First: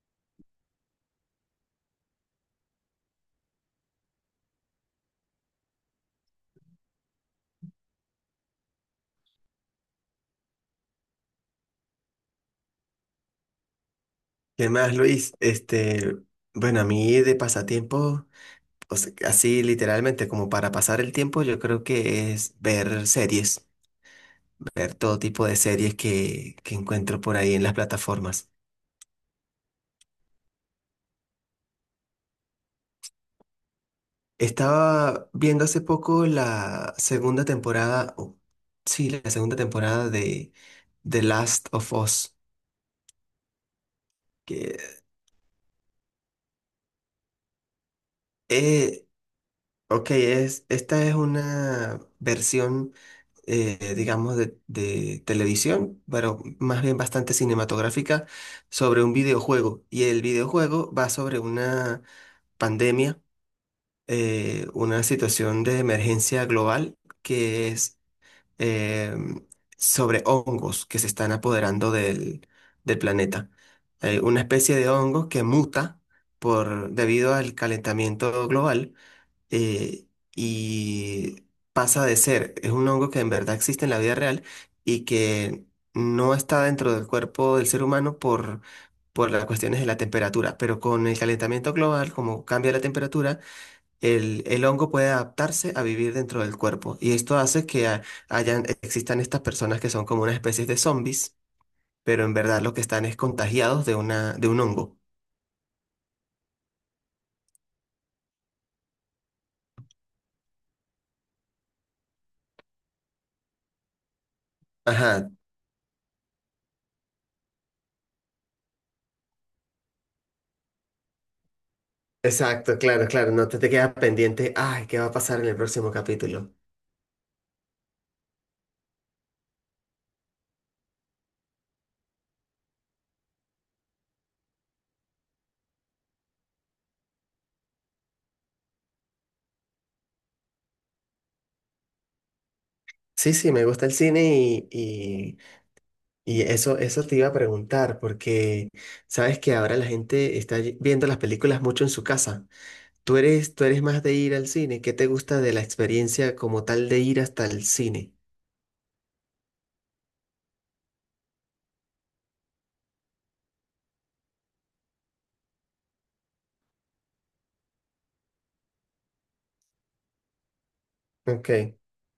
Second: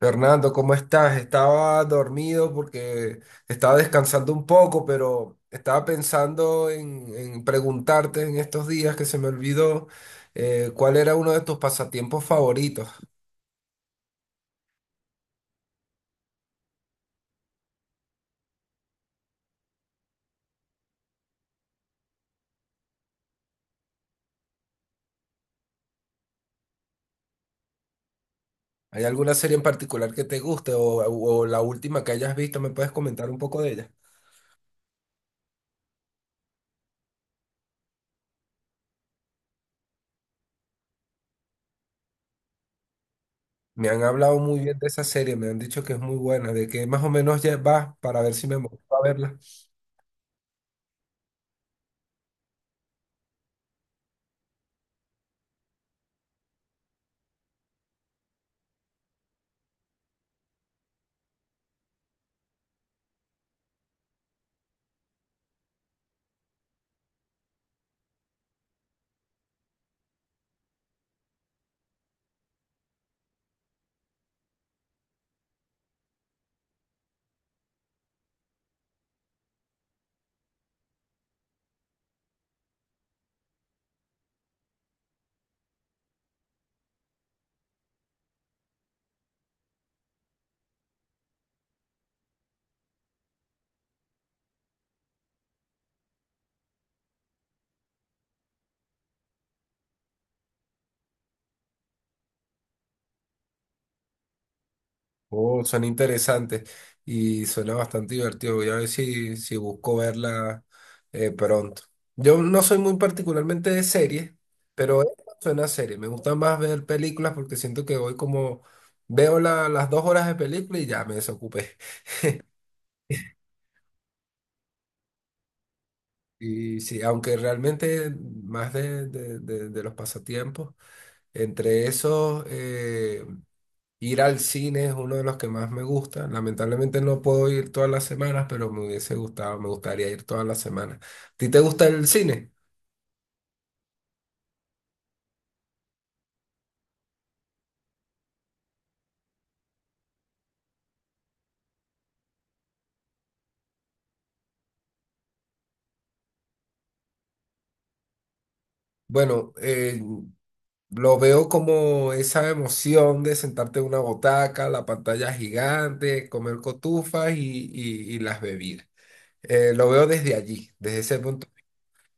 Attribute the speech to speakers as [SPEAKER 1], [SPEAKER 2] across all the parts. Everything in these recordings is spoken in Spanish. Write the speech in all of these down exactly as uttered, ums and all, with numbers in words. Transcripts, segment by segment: [SPEAKER 1] Fernando, ¿cómo estás? Estaba dormido porque estaba descansando un poco, pero estaba pensando en, en preguntarte en estos días que se me olvidó eh, cuál era uno de tus pasatiempos favoritos.
[SPEAKER 2] ¿Qué más, Luis? Este, bueno, a mí de pasatiempo, o sea, así literalmente como para pasar el tiempo, yo creo que es ver series, ver todo tipo de series que, que encuentro por ahí en las plataformas.
[SPEAKER 1] ¿Hay alguna serie en particular que te guste o, o la última que hayas visto? ¿Me puedes comentar un poco de ella?
[SPEAKER 2] Estaba viendo hace poco la segunda temporada, o sí, la segunda temporada de The Last of Us,
[SPEAKER 1] Me han hablado muy
[SPEAKER 2] que
[SPEAKER 1] bien de esa serie, me han dicho que es muy buena, de que más o menos ya vas para ver si me motivo
[SPEAKER 2] eh,
[SPEAKER 1] a verla.
[SPEAKER 2] Ok, es, esta es una versión, eh, digamos, de, de televisión, pero más bien bastante cinematográfica, sobre un videojuego. Y el videojuego va sobre una pandemia, eh, una situación de emergencia global que es eh, sobre hongos que se están apoderando del, del planeta. Hay una especie de hongo que muta por, debido al calentamiento global eh, y pasa de ser, es un hongo que en verdad existe en la vida real y que no está dentro del cuerpo del ser humano por, por las cuestiones de la temperatura, pero con el calentamiento global, como cambia la temperatura, el, el hongo puede adaptarse a vivir dentro del cuerpo y esto hace que ha- hayan, existan estas personas que son como una especie de zombies, pero en verdad lo que están es contagiados de una, de un hongo.
[SPEAKER 1] Oh, suena interesante y suena bastante divertido. Voy a ver si, si busco verla eh, pronto. Yo no soy muy particularmente de series, pero esta
[SPEAKER 2] Ajá,
[SPEAKER 1] suena a serie. Me gusta más ver películas porque siento que voy como veo la- las dos horas de película y ya me desocupé.
[SPEAKER 2] exacto, claro, claro, no te, te quedas pendiente, ay, ¿qué va a pasar en el próximo capítulo?
[SPEAKER 1] Y sí, aunque realmente más de, de- de- de los pasatiempos, entre esos eh, ir al cine es uno de los que más me gusta. Lamentablemente no puedo ir todas las semanas, pero me hubiese gustado, me gustaría ir todas las semanas. ¿A ti te gusta el cine?
[SPEAKER 2] Sí, sí, me gusta el cine y, y- y eso, eso te iba a preguntar, porque sabes que ahora la gente está ye- viendo las películas mucho en su casa. ¿Tú eres, tú eres más de ir al cine? ¿Qué te gusta de la experiencia como tal de ir hasta el cine?
[SPEAKER 1] Bueno, eh, lo veo como esa emoción de sentarte en una botaca, la pantalla gigante, comer cotufas y, y- y las bebidas. Eh, lo veo desde allí, desde ese punto.
[SPEAKER 2] Ok,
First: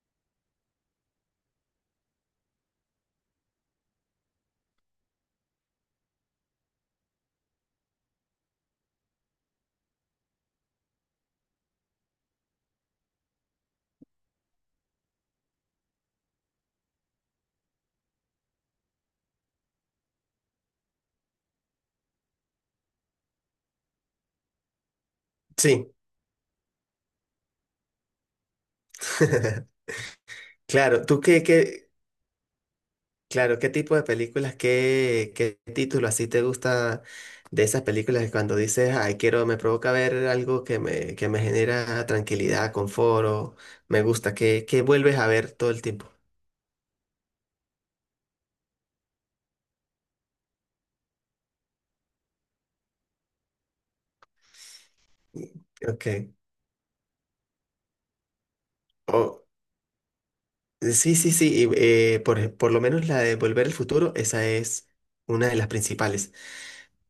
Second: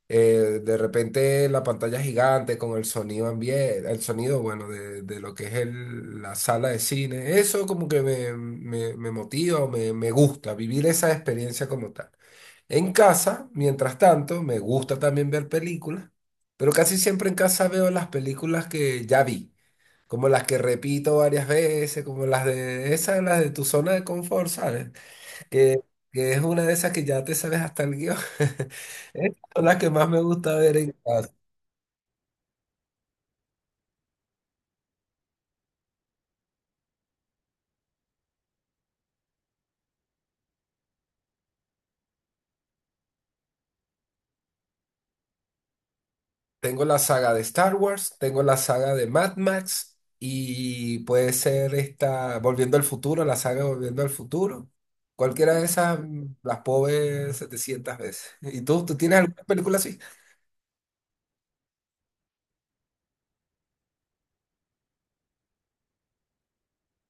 [SPEAKER 1] Eh, de repente la pantalla gigante con el sonido ambiente, el sonido, bueno, de, de lo que es el- la sala de cine, eso como que me, me, me motiva o me, me gusta vivir esa experiencia como tal. En casa, mientras tanto, me gusta también ver películas, pero casi siempre en casa veo las películas que ya vi, como las que repito varias veces, como las de esas, las de tu zona de confort, ¿sabes? que,
[SPEAKER 2] sí.
[SPEAKER 1] que es una de esas que ya te sabes hasta el guión. Estas son las que más me gusta ver en
[SPEAKER 2] Claro, ¿tú
[SPEAKER 1] casa.
[SPEAKER 2] qué, qué, Claro, ¿qué tipo de películas, qué, qué título así te gusta de esas películas que cuando dices, ay, quiero, me provoca ver algo que me, que me genera tranquilidad, confort, o me gusta, que, que vuelves a ver todo el tiempo?
[SPEAKER 1] Tengo la saga de Star Wars, tengo la saga de Mad Max y puede ser esta Volviendo al Futuro, la saga Volviendo al Futuro. Cualquiera de esas
[SPEAKER 2] Ok.
[SPEAKER 1] mm, las puedo ver setecientas veces. ¿Y tú, tú tienes
[SPEAKER 2] o
[SPEAKER 1] alguna película así?
[SPEAKER 2] Sí, sí, sí. Y, eh, por, por lo menos la de Volver al Futuro, esa es una de las principales.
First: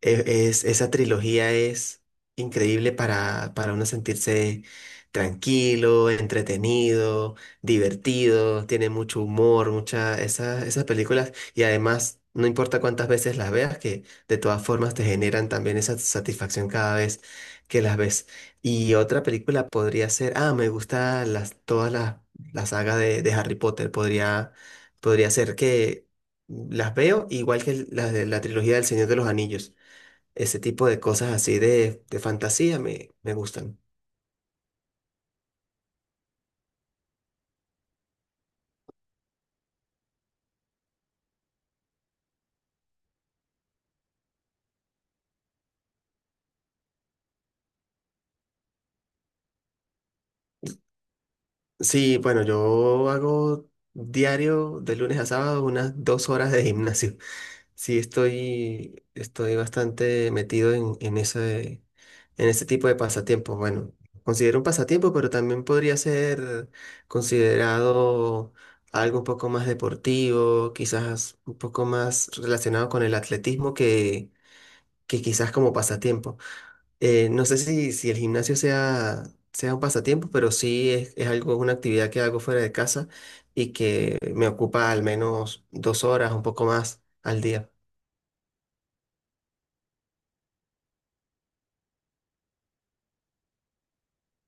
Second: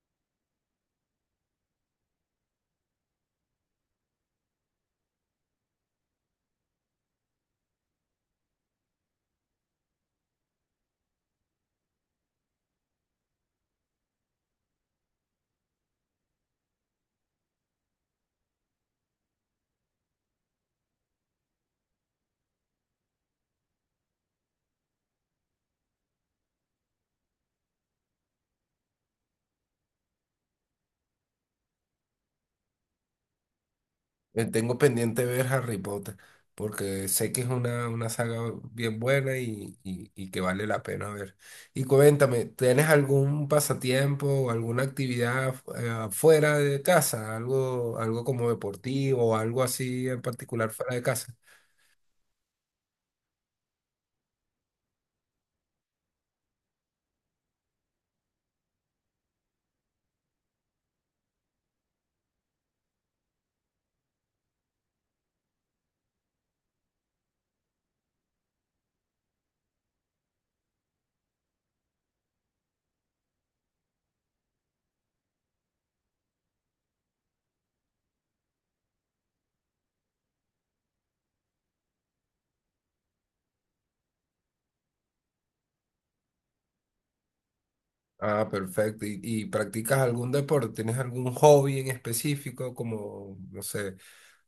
[SPEAKER 2] e- es- Esa trilogía es increíble para, para uno sentirse tranquilo, entretenido, divertido, tiene mucho humor, mucha, esas esas películas y además no importa cuántas veces las veas, que de todas formas te generan también esa satisfacción cada vez que las ves. Y otra película podría ser, ah, me gusta las, todas las, la saga de, de Harry Potter, podría, podría ser que... Las veo igual que las de la trilogía del Señor de los Anillos. Ese tipo de cosas así de, de fantasía me, me gustan.
[SPEAKER 1] Eh, Tengo pendiente ver Harry Potter, porque sé que es una, una saga bien buena y, y- y que vale la pena ver. Y cuéntame, ¿tienes algún pasatiempo o alguna actividad eh, fuera de casa? ¿Algo, ¿algo como deportivo o algo así en particular fuera de casa?
[SPEAKER 2] Sí, bueno, yo hago diario de lunes a sábado unas dos horas de gimnasio. Sí, estoy, estoy bastante metido en, en ese, en ese tipo de pasatiempos. Bueno, considero un pasatiempo, pero también podría ser considerado algo un poco más deportivo, quizás un poco más relacionado con el atletismo que, que quizás como pasatiempo. Eh, no sé si, si el gimnasio sea, sea un pasatiempo, pero sí es, es algo, una actividad que hago fuera de casa y que me ocupa al menos dos horas, un poco más al día.
[SPEAKER 1] Ah, perfecto. ¿Y, y practicas algún deporte? ¿Tienes algún hobby en específico como, no sé,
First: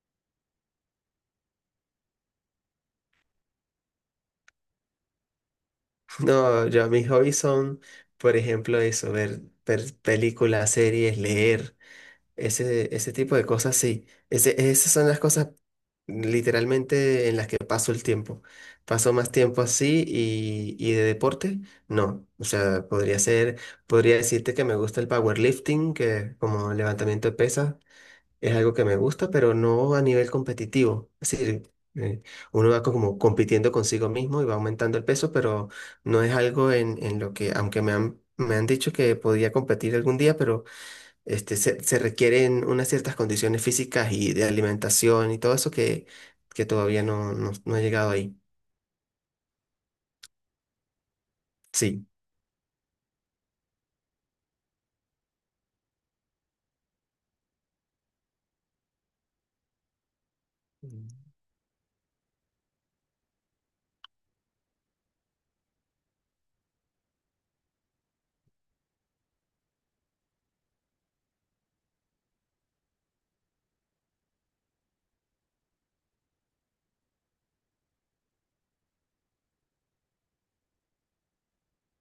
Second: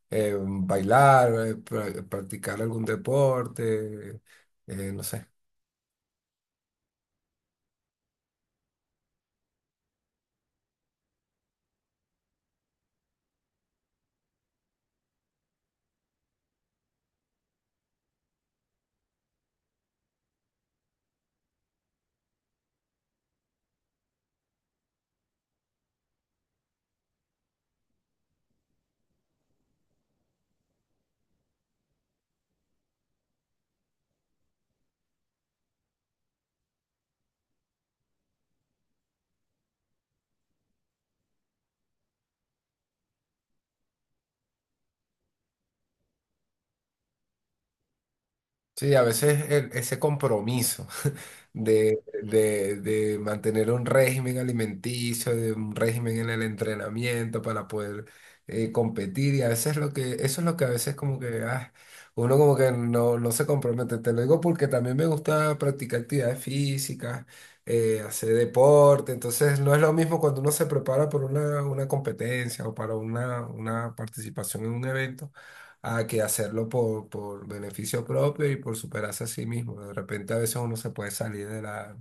[SPEAKER 1] eh, bailar, eh, pra- practicar algún deporte? Eh, no sé.
[SPEAKER 2] No, yo mis hobbies son, por ejemplo, eso, ver, ver películas, series, leer. Ese, ese tipo de cosas, sí. Ese, esas son las cosas literalmente en las que paso el tiempo. Paso más tiempo así y, y de deporte, no. O sea, podría ser, podría decirte que me gusta el powerlifting, que como levantamiento de pesas es algo que me gusta, pero no a nivel competitivo. Es decir, eh, uno va como compitiendo consigo mismo y va aumentando el peso, pero no es algo en, en lo que, aunque me han, me han dicho que podía competir algún día, pero... Este, se, se requieren unas ciertas condiciones físicas y de alimentación y todo eso que, que todavía no, no, no he llegado ahí.
[SPEAKER 1] Sí, a veces el- ese compromiso de,
[SPEAKER 2] Sí.
[SPEAKER 1] de- de mantener un régimen alimenticio, de un régimen en el entrenamiento para poder eh, competir, y a veces lo que, eso es lo que a veces como
[SPEAKER 2] Mm.
[SPEAKER 1] que ah, uno como que no, no se compromete. Te lo digo porque también me gusta practicar actividades físicas, eh, hacer deporte, entonces no es lo mismo cuando uno se prepara por una, una competencia o para una, una participación en un evento a que hacerlo por, por beneficio propio y por superarse a sí mismo. De repente a veces uno se puede salir de la,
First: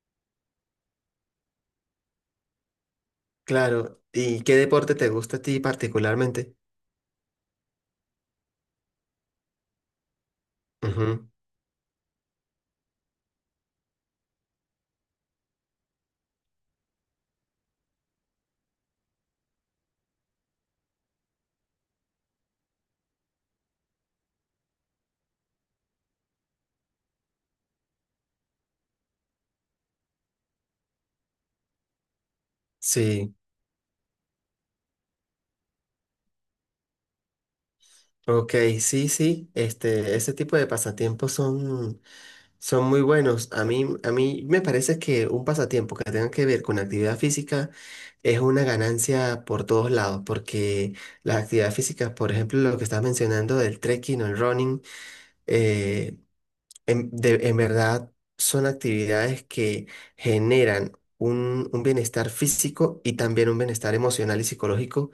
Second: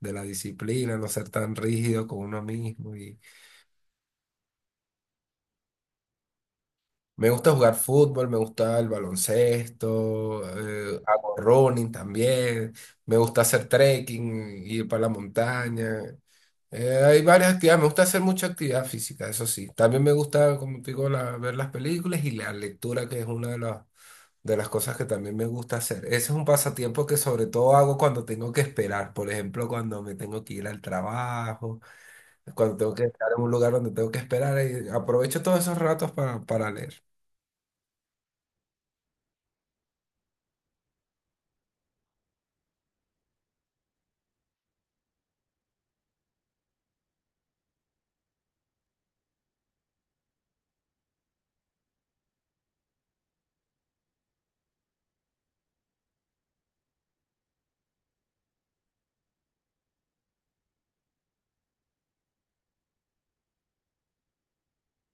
[SPEAKER 1] de la disciplina, no ser tan rígido con uno mismo. Y
[SPEAKER 2] Claro. ¿Y qué deporte te gusta a ti particularmente?
[SPEAKER 1] me gusta jugar fútbol, me gusta el baloncesto, eh,
[SPEAKER 2] Ujú.
[SPEAKER 1] hago running también, me gusta hacer trekking, ir para la montaña. Eh, hay varias actividades, me gusta hacer mucha actividad física, eso sí. También me gusta, como te digo, la- ver las películas y la lectura, que es una de las, de las cosas que también me gusta hacer. Ese es un pasatiempo que sobre todo hago cuando tengo que esperar, por ejemplo, cuando me tengo que ir al trabajo, cuando tengo que estar
[SPEAKER 2] Sí,
[SPEAKER 1] en un lugar donde tengo que esperar, y aprovecho todos esos ratos para, para leer.
[SPEAKER 2] ok, sí, sí. Este, ese tipo de pasatiempos son, son muy buenos. A mí, a mí me parece que un pasatiempo que tenga que ver con actividad física es una ganancia por todos lados, porque las actividades físicas, por ejemplo, lo que estás mencionando del trekking o el running, eh, en, de- en verdad son actividades que generan un, un bienestar físico y también un bienestar emocional y psicológico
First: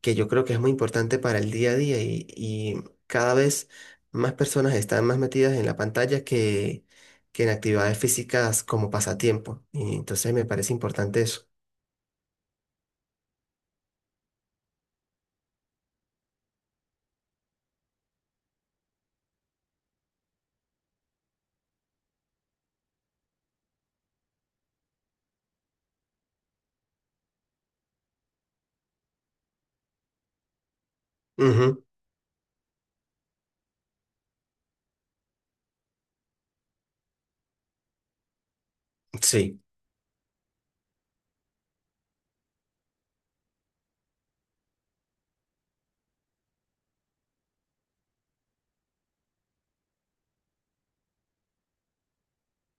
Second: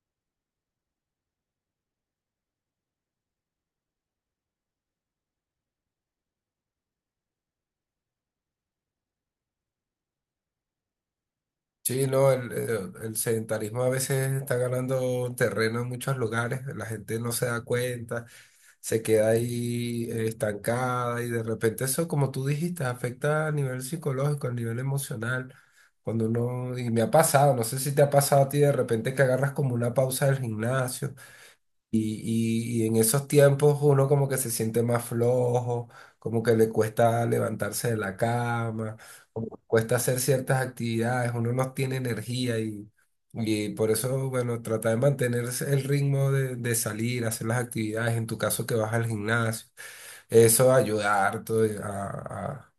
[SPEAKER 2] que yo creo que es muy importante para el día a día y, y cada vez más personas están más metidas en la pantalla que, que en actividades físicas como pasatiempo. Y entonces me parece importante eso.
[SPEAKER 1] Sí, no, el, el- el sedentarismo a veces está ganando terreno en muchos lugares, la gente no se da cuenta, se queda ahí eh, estancada y de repente eso, como tú dijiste, afecta a nivel psicológico, a nivel emocional, cuando uno, y me ha pasado, no sé si te ha pasado a ti de repente que agarras como una pausa del gimnasio
[SPEAKER 2] Ujú,
[SPEAKER 1] y, y- y en esos tiempos uno como que se siente más flojo, como que le cuesta levantarse de la cama, como
[SPEAKER 2] sí.
[SPEAKER 1] que cuesta hacer ciertas actividades, uno no tiene energía y, y por eso, bueno, trata de mantener el ritmo de, de salir, hacer las actividades, en tu caso que vas al gimnasio, eso va a ayudar harto de- a, a,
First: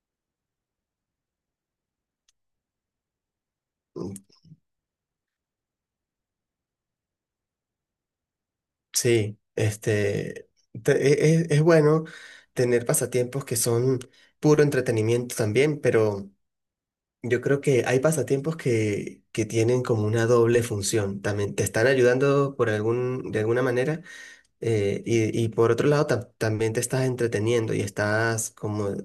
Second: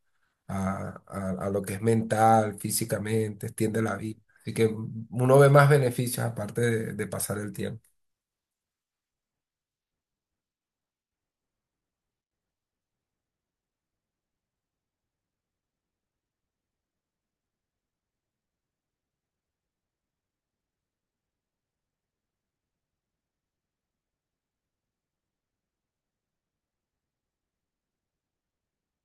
[SPEAKER 1] a, a- a lo que es mental, físicamente, extiende la vida. Así que uno ve más beneficios aparte de de pasar el tiempo.
[SPEAKER 2] Sí, este, te- e- e- es, bueno, tener pasatiempos que son puro entretenimiento también, pero yo creo que hay pasatiempos que, que tienen como una doble función. También te están ayudando por algún, de alguna manera, eh, y, y por otro lado, tam- también te estás entreteniendo y estás como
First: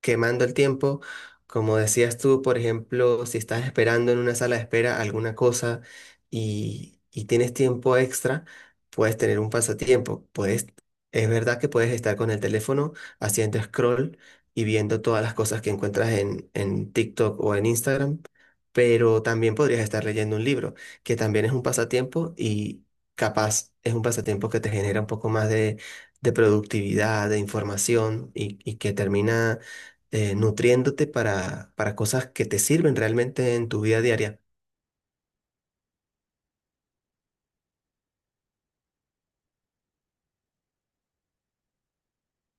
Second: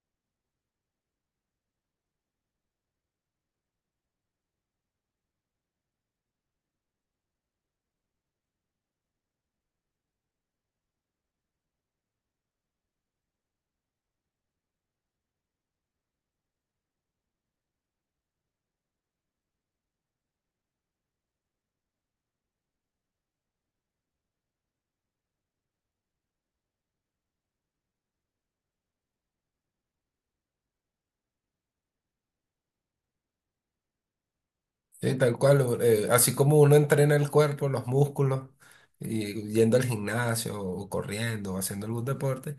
[SPEAKER 2] quemando el tiempo. Como decías tú, por ejemplo, si estás esperando en una sala de espera alguna cosa y, y tienes tiempo extra, puedes tener un pasatiempo. Puedes, es verdad que puedes estar con el teléfono haciendo scroll y viendo todas las cosas que encuentras en, en TikTok o en Instagram, pero también podrías estar leyendo un libro, que también es un pasatiempo, capaz es un pasatiempo que te genera un poco más de, de productividad, de información y, y que termina eh, nutriéndote para, para cosas que te sirven realmente en tu vida diaria.
[SPEAKER 1] Sí, tal cual, u- eh, así como uno entrena el cuerpo, los músculos, y yendo al gimnasio o corriendo o haciendo algún deporte,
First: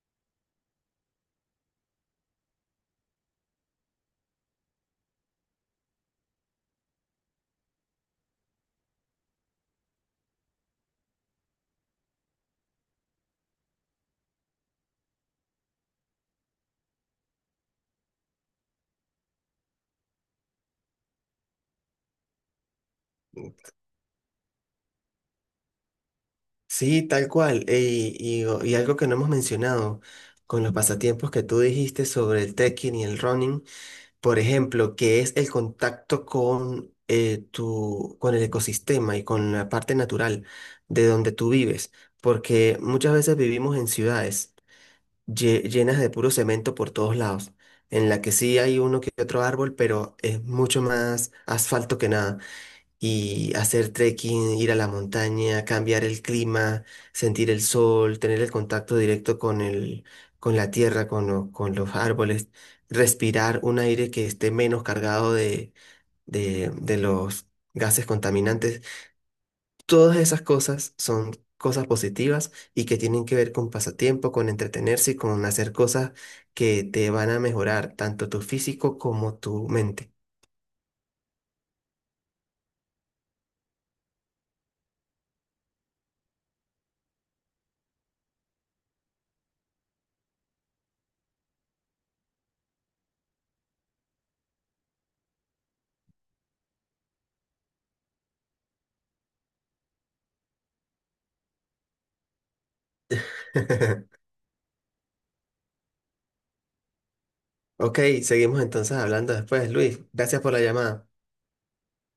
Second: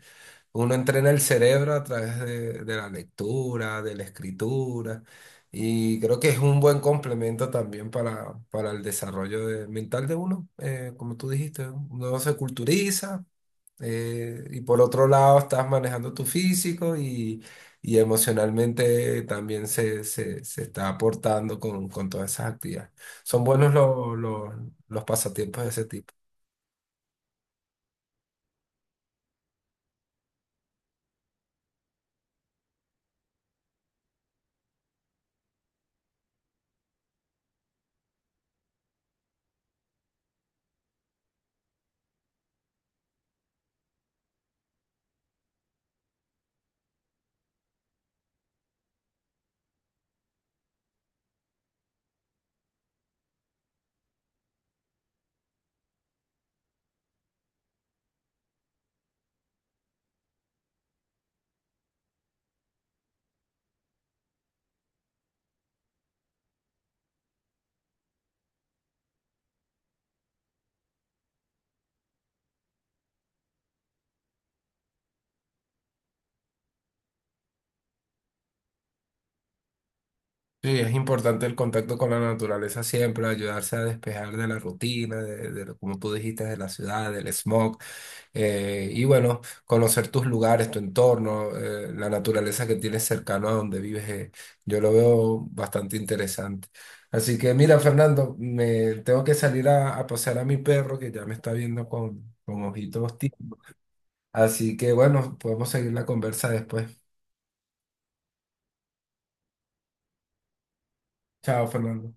[SPEAKER 1] uno entrena el cerebro a través de, de la lectura, de la escritura, y creo que es un buen complemento también para, para el desarrollo de- mental de uno. eh, como tú dijiste, uno se culturiza, eh, y por otro lado, estás manejando tu físico y, y emocionalmente también se, se, se está aportando con, con todas esas actividades. Son buenos los los- los pasatiempos de ese tipo.
[SPEAKER 2] Sí, tal cual. Y, y, o- y algo que no hemos mencionado con los pasatiempos que tú dijiste sobre el trekking y el running, por ejemplo, que es el contacto con, eh, tu, con el ecosistema y con la parte natural de donde tú vives, porque muchas veces vivimos en ciudades, lle- llenas de puro cemento por todos lados, en la que sí hay uno que otro árbol, pero es mucho más asfalto que nada. Y hacer trekking, ir a la montaña, cambiar el clima, sentir el sol, tener el contacto directo con el, con la tierra, con, lo- con los árboles, respirar un aire que esté menos cargado de, de, de los gases contaminantes. Todas esas cosas son cosas positivas y que tienen que ver con pasatiempo, con entretenerse y con hacer cosas que te van a mejorar tanto tu físico como tu mente.
[SPEAKER 1] Sí, es importante el contacto con la naturaleza siempre, ayudarse a despejar de la rutina, de, de lo- como tú dijiste, de la ciudad, del smog, eh, y bueno, conocer tus lugares, tu entorno, eh, la naturaleza que tienes cercano a donde vives, eh, yo lo veo bastante interesante. Así que mira, Fernando, me tengo que salir a, a pasear a mi perro que ya me está viendo con, con ojitos tímidos. Así que bueno, podemos seguir la conversa después.
[SPEAKER 2] Ok, seguimos entonces hablando después, Luis. Gracias por la llamada.
[SPEAKER 1] Chao, Fernando.